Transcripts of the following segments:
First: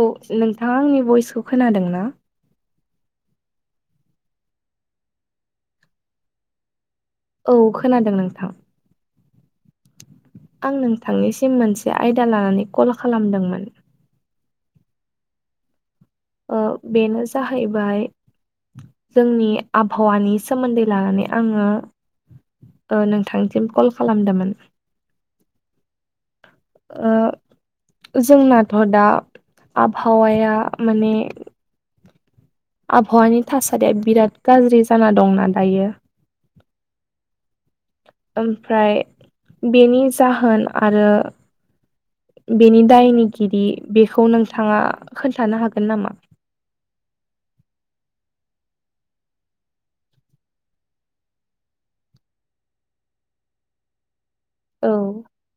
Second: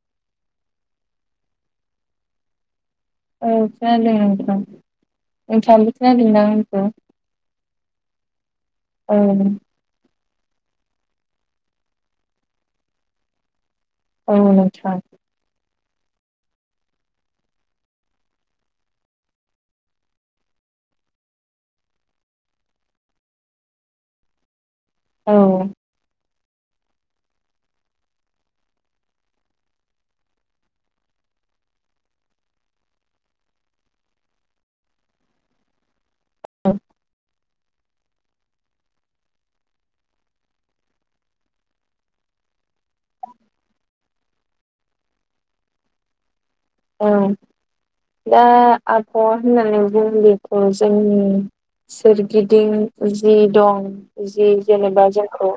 औ नोंथाङा आंनि भइसखौ खोनादोंना? औ खोनादों नोंथां नोंथाङाबो खोनादों ना आंनि खौ? औ खोनादों नोंथां औ आं नोंथांनिसिम मोनसे आयदा लानानै कल खालामदोंमोन औ आसा ओ बेनो जाहैबाय जोंनि आबहावानि सोमोन्दै लानानै आङो नोंथांसिम कल खालामदोंमोन औ जोंनाथ' दा आबहावाया माने आबहावानि थासारिया बिराद गाज्रि जाना दंना दायो औ ओमफ्राय बेनि जाहोन आरो बेनि दायनिगिरि बेखौ नोंथाङा खोन्थानो हागोन नामा औ दा आबहावा होननानै बुं बेखौ जोंनि सोरगिदिं जि दं जि औ जेनेबा जोंखौ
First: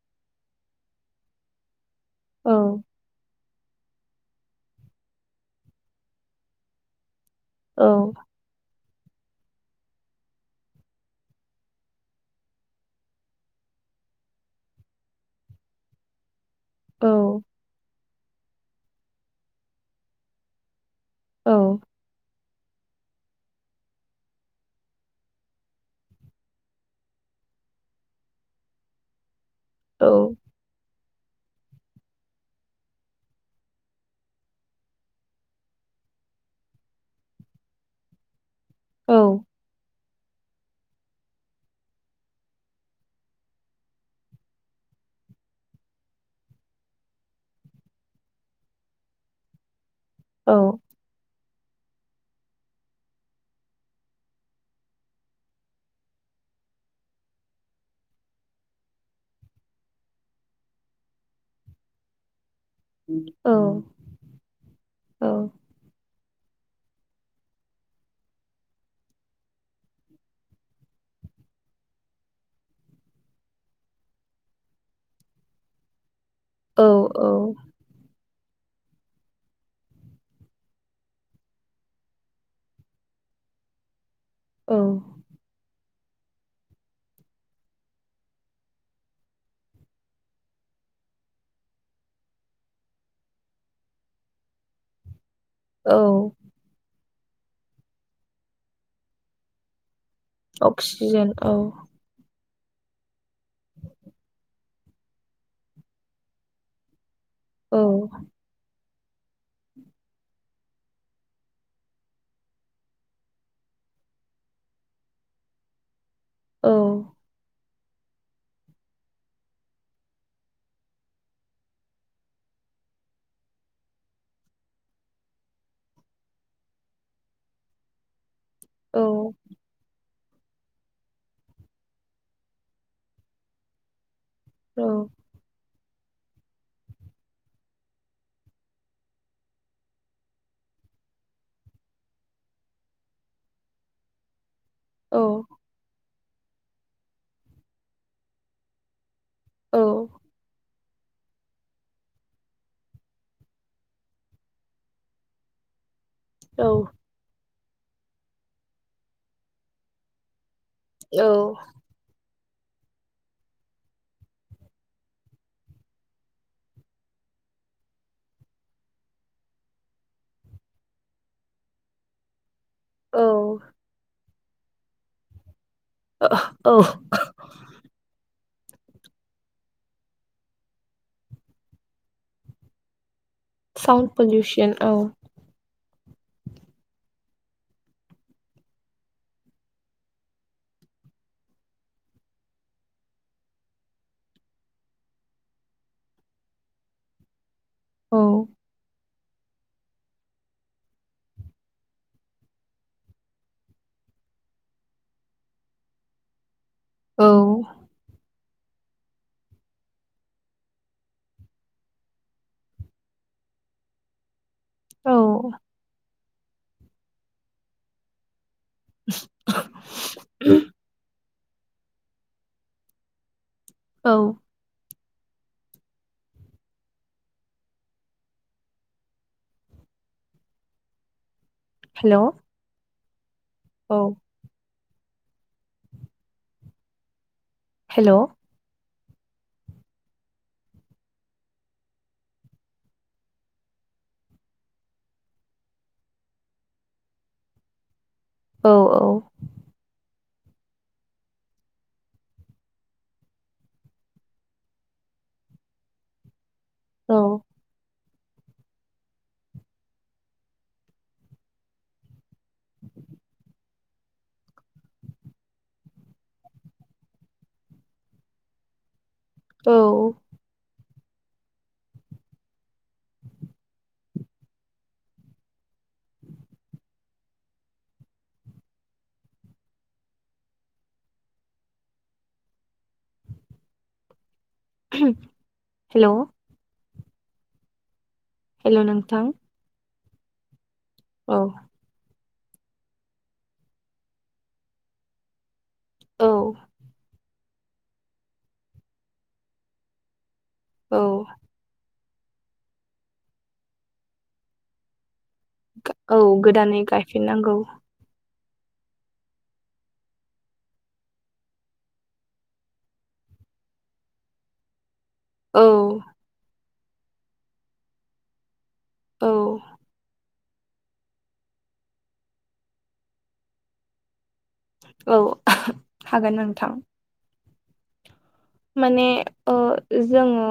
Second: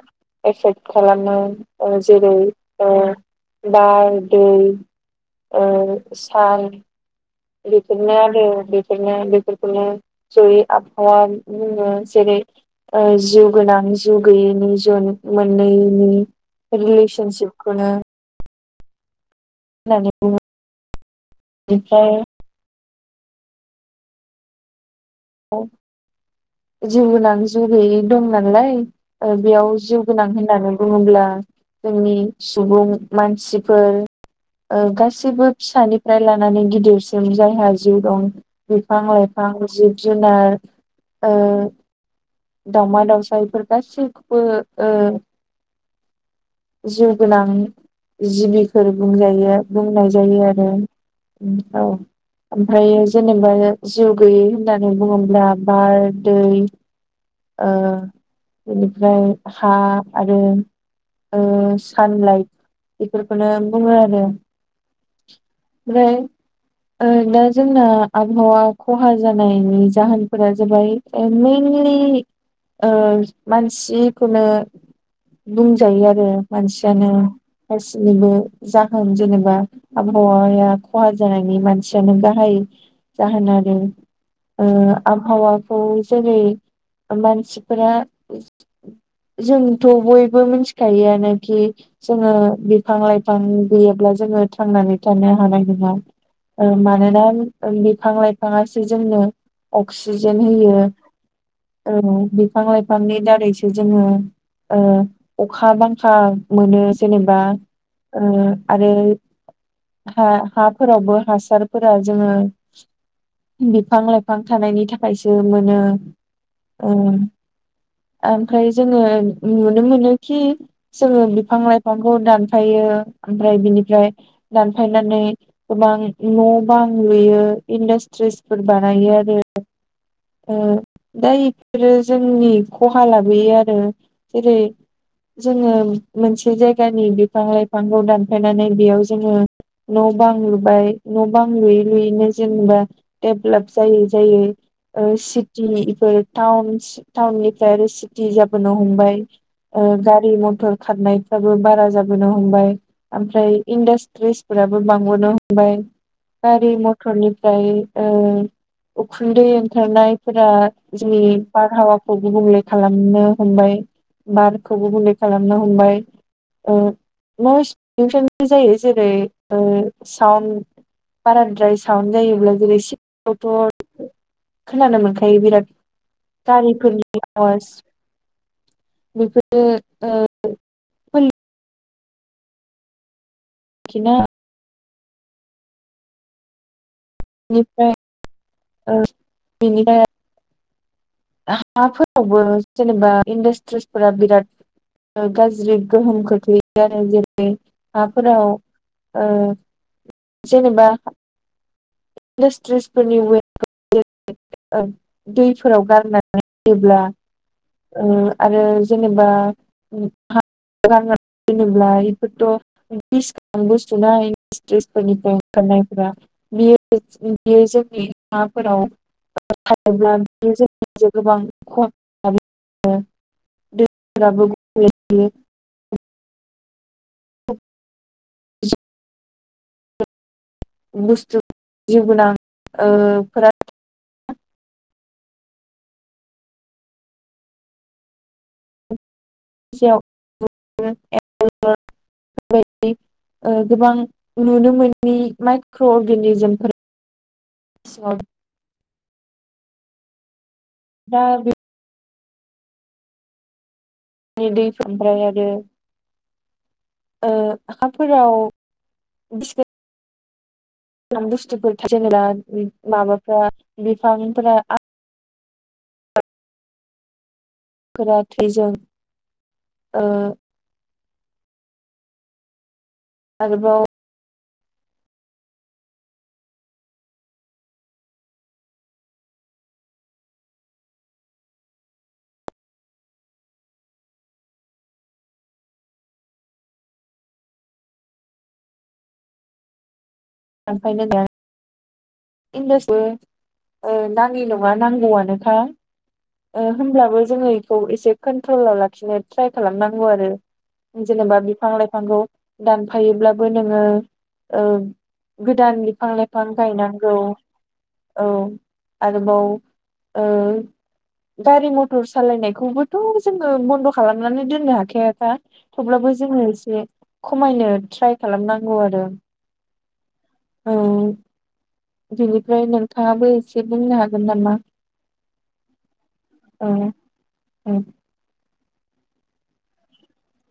एफेक्ट खालामो जेरै औ बार दै ओ सान औ बेफोरनो आरो बेनो बेफोरखोनो जयै आबहावा जेरै ओ जिउ गोनां जिउ गैयैनि जन मोननैनि औ रिलिशनसिपखौनो होननानै बुङो बेनिफ्राय औ जिउ गोनां जिउ गोयि दं नालाय बेयाव जिउ औ गोनां होननानै बुङोब्ला जोंनि सुबुं मानसिफोर ओ गासिबो फिसानिफ्राय लानानै गिदिरसिम जायहा जिउ दं बिफां औ लाइफां जिब जुनार ओ दावउमा दाउसा बेफोर गासैखौबो ओ जिउ गोनां जिबिफोर बुंजायो। बुंनाय जायो औ आरो औ ओमफ्रायो जेनेबा जिउ गैयै होनानै बुङोब्ला बार दै ओ बेनिफ्राय हा आरो ओ सानलाइट बेफोरखौनो बुङो आरो औ-औ ओमफ्राय दा जोंना आबहावा खहा जानायनि जाहोनफोरा जाबाय [unintelligible] ओ मानसिखौनो बुंजायो आरो औ मानसियानो गसिबनिबो जाहोन जेनेबा आब ओ आबहावाया खहा जानायनि मानसियानो गाहाय जाहोन आरो। औ आबहावाखौ जेरै मानसिफोरा जोंथ' बयबो मिथिखायो आनोखि जोङो बिफां लाइफां गैयाब्ला जोङो थांनानै थानो हानाय नङा औ मानोना बिफां लाइफाङासो जोंनो अक्सिजेन होयो औ बिफां लाइफांनि दारैसो जोङो ओ अखा बांखा मोनो जेनेबा औ ओ आरो हा हाफोरावबो हासारफोरा जोङो बिफां लाइफां थानायनि थाखायसो मोनो औ उम ओमफ्राय जोङो नुनो मोनोखि जोङो बिफां लाइफांखौ दानफायो ओमफ्राय बिनिफ्राय दानफायनानै गोबां न' बां लुयो इन्डासट्रिस फोर औ बानायो आरो ओ दा इफोरो जोंनि खहा लाबोयो आरो। जेरै औ जोङो मोनसे जायगानि बिफां लाइफांखौ दानफायनानै बेयाव जोङो न' बां लुबाय न' बां लुयै लुयैनो जेन'बा डेभेलप जायै जायै ओ औ सिटि इफोर टाउन टाउननिफ्राय आरो सिटि जाबोनो हमबाय ओ गारि मथर खारनायफ्राबो बारा जाबोनो हमबाय ओमफ्राय इनडास त्रिस फोराबो बांबोनो हमबाय गारि म थरनिफ्राय ओ उखुन्दै ओंखारनाय फोरा जोंनि औ बारहावा खौ गुबुंले खालामनो हमबाय बारखौबो गुबुंले खालामनो हमबाय ओ नयस पलुसनबो जायो। जेरै ओ साउन‌ बाराद्राय साउन जायोब्ला जेरै औ सिगांथ' खोनानो मोनखायो बिराद औ गारिफोरनि बेफोरो ओ [unintelligible] साउन पलिउसनखिना पलुशन औ बिनिफ्राय ओ बिनि दायाव [unintelligible] हाफोरावबो जेनेबा इन्डासट्रिसफोरा बिराद गाज्रि गोहोम खोख्लैयो आरो जेरै औ हाफोराव ओ जेनेबा इन्डासट्रिसफोरानि [unintelligible] दैफोराव गार नानै होयोब्ला औ ओ आरो जेनेबा [unintelligible] गारना दोनोब्ला बेफोरथ' बिसगोनां बुस्थुना [unintelligible] औ इन्डासट्रिसफोरानिफ्राय ओंखारनायफ्रा बेयो जेन [unintelligible] बियो जोंनि हाफोराव थायोब्ला बि जोंनि [unintelligible] बियो गोबां ख'हा खालामो दै औ फोराबो [unintelligible] [unintelligible] बुस्थु जिउ हेल' गोनां ओ फोरा औ हेल' [unintelligible] ओ गोबां नुनो मोननि माइक्र' अर्गेनिजोमफोर सलब [unintelligible] औ औ दा बे माने दैफोरनिफ्राय आरो [unintelligible] ओ हाफोराव बि [unintelligible] बुस्थुफोर थायोब्ला जेनेबा माबाफ्रा बिफांफोरा [unintelligible] गोरा थैजों औ ओ आरोबाव हेलौ हेलौ नोंथां दानफायहोदों [unintelligible] औ इनदासबो [unintelligible] ओ नाङि नङा नांगौआनोखा औ ओ होमब्लाबो जोङो इखौ एसे कन्ट्रलाव लाखिनो ट्राय खालामनांगौ आरो औ जेनेबा बिफां लाइफांखौ दानफायोब्लाबो नोङो ओ गोदान बिफां औ लाइफां गोदानै गायनांगौ। गायफिननांगौ औ आरोबाव ओ गारि मटर सालायनायखौबोथ' जोङो बन्द' खालामनानै दोननो हाखाया औ थेवब्लाबो जोङो एसे खमायनो ट्राय खालामनांगौ आरो औ औ बिनिफ्राय नोंथाङाबो एसे बुंनो हागोन नामा? औ हागोन नोंथां। उम माने ओ जोङो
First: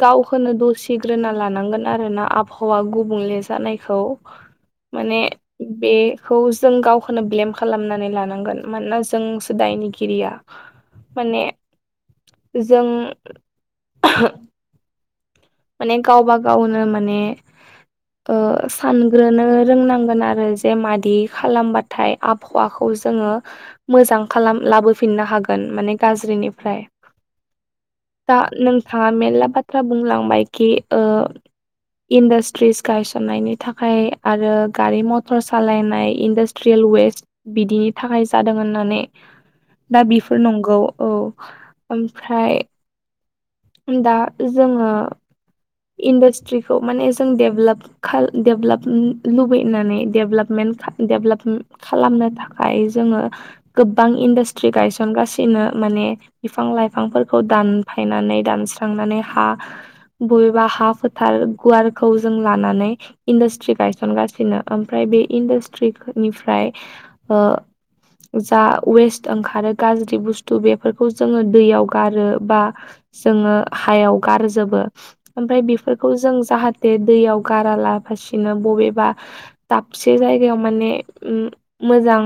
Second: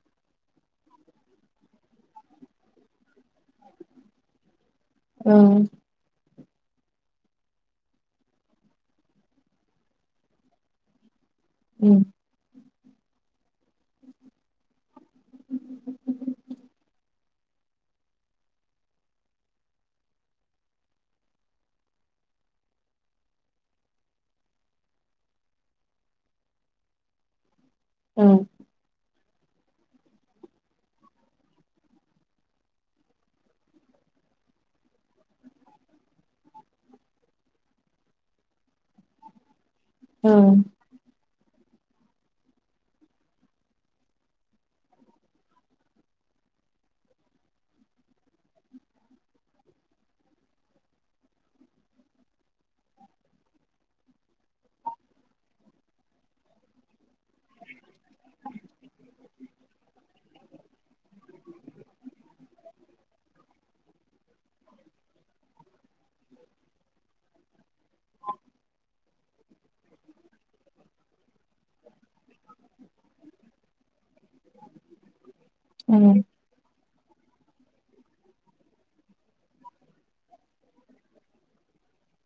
गावखोनो दसिग्रोना लानांगोन आरोना आबहावा गुबुंले जानायखौ। [inaudible] माने बे खौ जों गावखोनो ब्लेम खालामनानै लानांगोन मानोना जोंसो दायनिगिरिया। माने उम जों [inaudible] माने गावबा गावनो माने ओ सानग्रोनो रोंनांगोन आरो जे मादि खालामबाथाय आबहावाखौ जोङो मोजां खालाम लाबोफिननो हागोन माने गाज्रिनिफ्राय। औ दा नोंथाङा मेरला बाथ्रा बुंलांबायखि ओ इन्डास्ट्रिस गायसननायनि थाखाय आरो गारि मटर सालायनाय इन्डास स्ट्रि वेस्ट बिदिनि थाखाय जादों होननानै दा बिफोर नंगौ औ ओमफ्राय उम दा जोङो इन्डास्ट्रिखौ माने जों डेभलाप खाल‌ डेभलप लुबैनानै डेभलाफमेन्ट खा डेभलाप खालामनो थाखाय जोङो गोबां इन्डास्ट्रि गायसनगासिनो माने बिफां लाइफांफोरखौ दानफायनानै दानस्रांनानै हा बबेबा हा फोथार गुवारखौ जों लानानै इन्डास्ट्रि गायसनगासिनो ओमफ्राय बे खो इन्डास्ट्रिनिफ्राय ओ जा वेस्ट ओंखारो गाज्रि बुस्थु बेफोरखौ जोङो दैयाव गारो बा जोङो हायाव गारजोबो। ओमफ्राय बेफोरखौ उम जों जाहाथे दैयाव गारा लाफासिनो बबेबा दाबसे जायगायाव माने उम मोजां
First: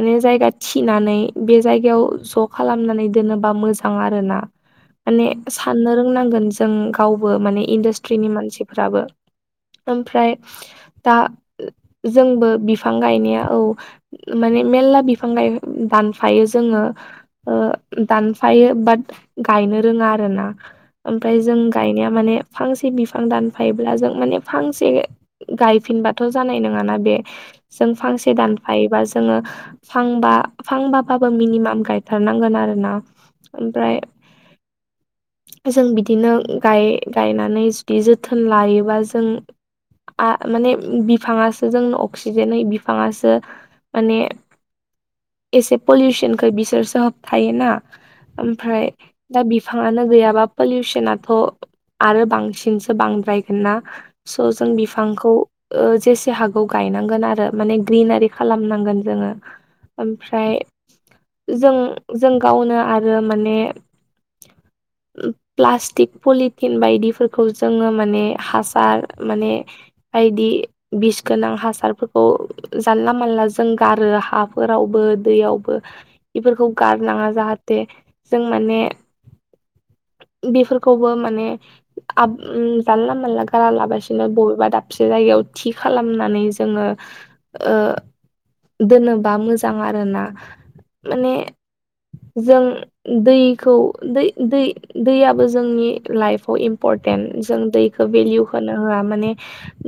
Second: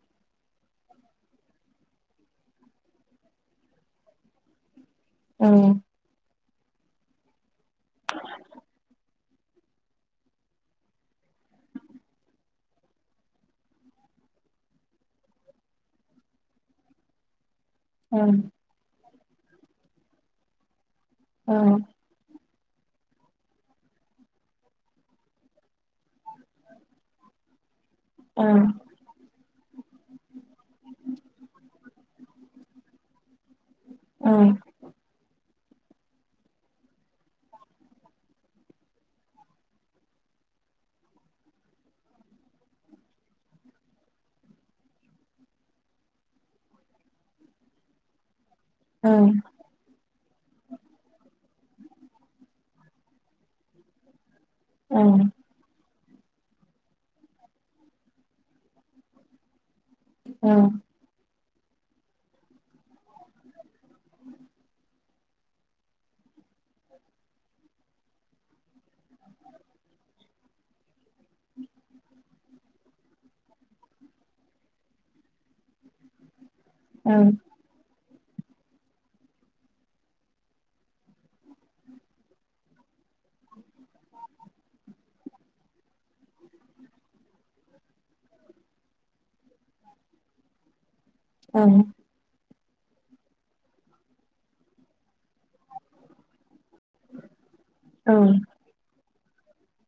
माने जायगा थिनानै बे जायगायाव ज' खालामनानै दोनोबा मोजां आरोना। [inaudible] माने साननो रोंनांगोन जों गावबो माने इन्डास्ट्रिनि मानसिफोराबो ओमफ्राय दा जोंबो बिफां गायनाया औ माने मेलला बिफां गाय दानफायो जोङो ओ औ दानफायो बाट गायनो रोङा आरोना ओमफ्राय जों निया माने फांसे बिफां दानफायोब्ला जों माने फांसे गायफिनबाथ' जानाय नोङाना बे जों फांसे औ दानफायोबा जोङो फांबा फांबा बाबो मिनिमाम गायथारनांगोन आरोना ओमफ्राय जों बिदिनो गाम गायनानै जुदि जोथोन लायोबा जों आ माने बिफाङासो जों अक्सिजेन होयो बिफाङासो माने एसे पलिउसनखो बिसोरसो होबथायोना ओमफ्राय दा बिफाङानो गैयाबा पलिउसनाथ' आरो बांसिनसो बांद्रायगोन ना स' जों औ बिफांखौ ओ जेसे हागौ गायनांगोन आरो माने ग्रिनारि खालामनांगोन जोङो। ओमफ्राय औ जों जों गावनो आरो माने प्लास्टिक पलि थिन बायदिफोरखौ जोङो माने हासार माने बायदि बिस गोनां हासारफोरखौ जानला मानला जों गारो हाफोरावबो दैयावबो [inaudible] बेफोरखौ औ गारनाङा जाहाथे जों माने बेफोरखौबो माने जानला मानला गारा लाबासिनो बबेबा दाबसे जायगायाव थि खालामनानै जोङो ओ दोनोबा मोजां आरोना माने औ जों दैखौ दै दैयाबो जोंनि लाइफआव [unintelligible] इमपरटेन्ट जों दैखौ भेलिउ होनो होआ माने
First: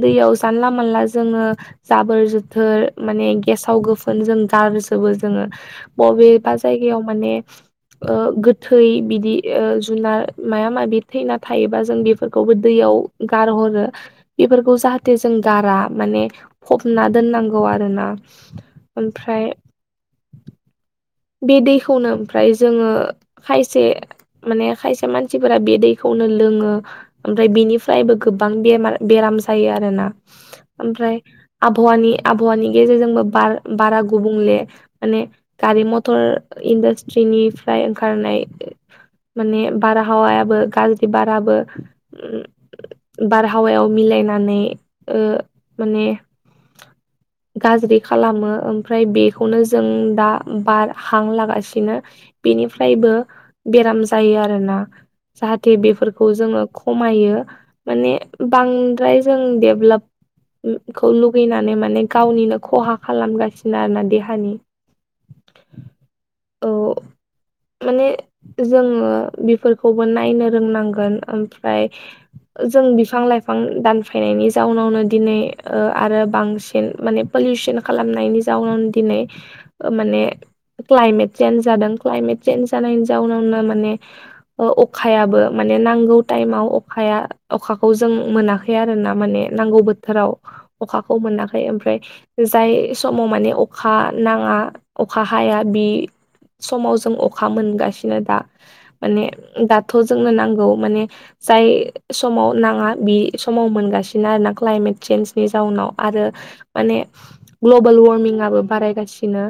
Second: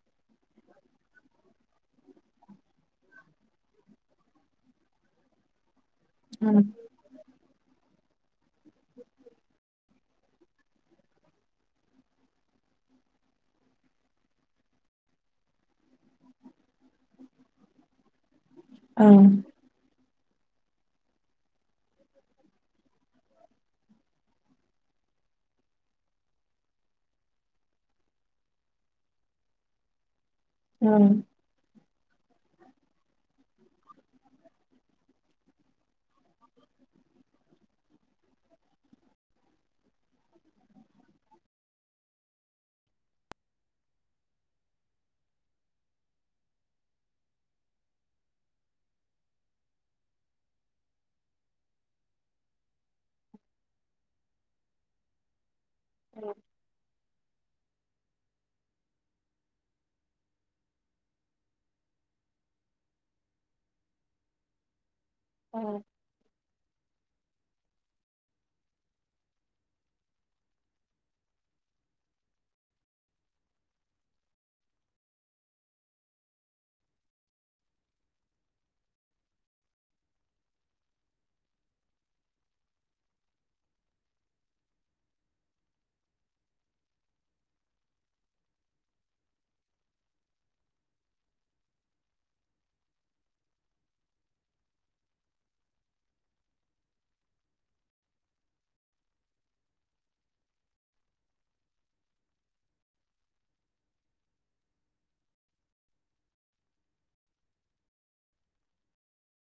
दैयाव जानला मानला जोङो जाबोर जोथोर माने गेसाव गोफोन जों गारजोबो जोङो बबेबा जायगायाव माने गोथै बिदि जुनार माबा माबि थैना थायोबा जों बेफोरखौबो दैयाव गारहरो बेफोरखौ जाहाथे जों गारा माने फबना दोननांगौ आरो ना औ ओमफ्राय बे दैखौनो ओमफ्राय जोङो खायसे माने खायसे मानसिफोरा बे दैखौनो लोङो ओमफ्राय बेनिफ्रायबो गोबां बेमार बेराम जायो आरो ना ओमफ्राय आबहावानि आबहावानि गेजेरजों बार बारा गुबुंले माने गारि मथर [unintelligible] मथर इन्डास्ट्रिनिफ्राय ओंखारनाय माने बारहावायाबो गाज्रि बाराबो बारहावायाव मिलायनानै माने गाज्रि खालामो ओमफ्राय बेखौनो जों दा बार हां लागासिनो बेनिफ्रायबो बेराम जायो आरोना जाहाथे बेफोरखौ जोङो खमायो माने बांद्राय जों डेभेलप खौ लुगैनानै माने गावनिनो खहा खालामगासिनो आरोना देहानि औ औ माने जोङो बेफोरखौबो नायनो रोंनांगोन ओमफ्राय जों बिफां लाइफां दानफायनायनि जाउनावनो दिनै आरो बांसिन माने पलिउसन खालामनायनि जाउनाव दिनै माने क्लाइमेट सेेन्ज जादों क्लाइमेट सेेन्ज जानायनि जाउनावनो माने अखायाबो माने नांगौ टाइमाव अखाया अखाखौ जों मोनाखै आरो ना माने नांगौ बोथोराव अखाखौ मोनाखै ओमफ्राय जाय समाव माने अखा नाङा अखा हाया बे समाव जों अखा मोनगासिनो दा माने दाथ जोंनो नांगौ माने जाय समाव नाङा बे समाव मोनगासिनो आरोना क्लाइमेट चेन्जनि जाउनाव आरो माने ग्लबेल वारमिंआबो बारायगासिनो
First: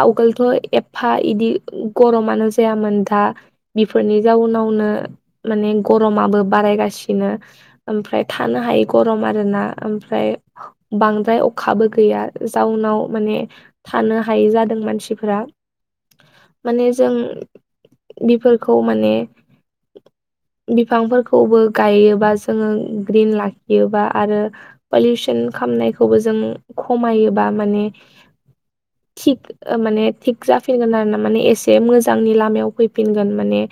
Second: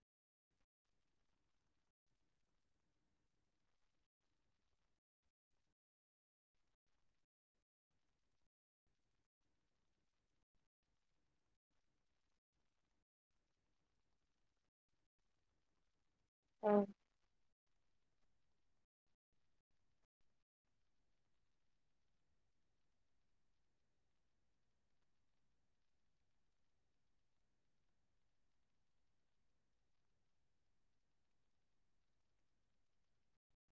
आवगोलथ एफा इदि गरमानो जायामोन दा बिफोरनि जाउनावनो माने गरमाबो बारायगासिनो ओमफ्राय थानो हायि गरम आरोना ओमफ्राय बांद्राय अखाबो गैया जाउनाव माने थानो हायै जादों मानसिफोरा औ माने जों बेफोरखौ माने बिफांफोरखौबो गायोबा जोङो ग्रिन लाखियोबा आरो पलिउसन खालामनायखौबो जों खमायोबा माने थिग माने थिग जाफिनगोन आरो ना माने एसे मोजांनि लामायाव फैफिनगोन माने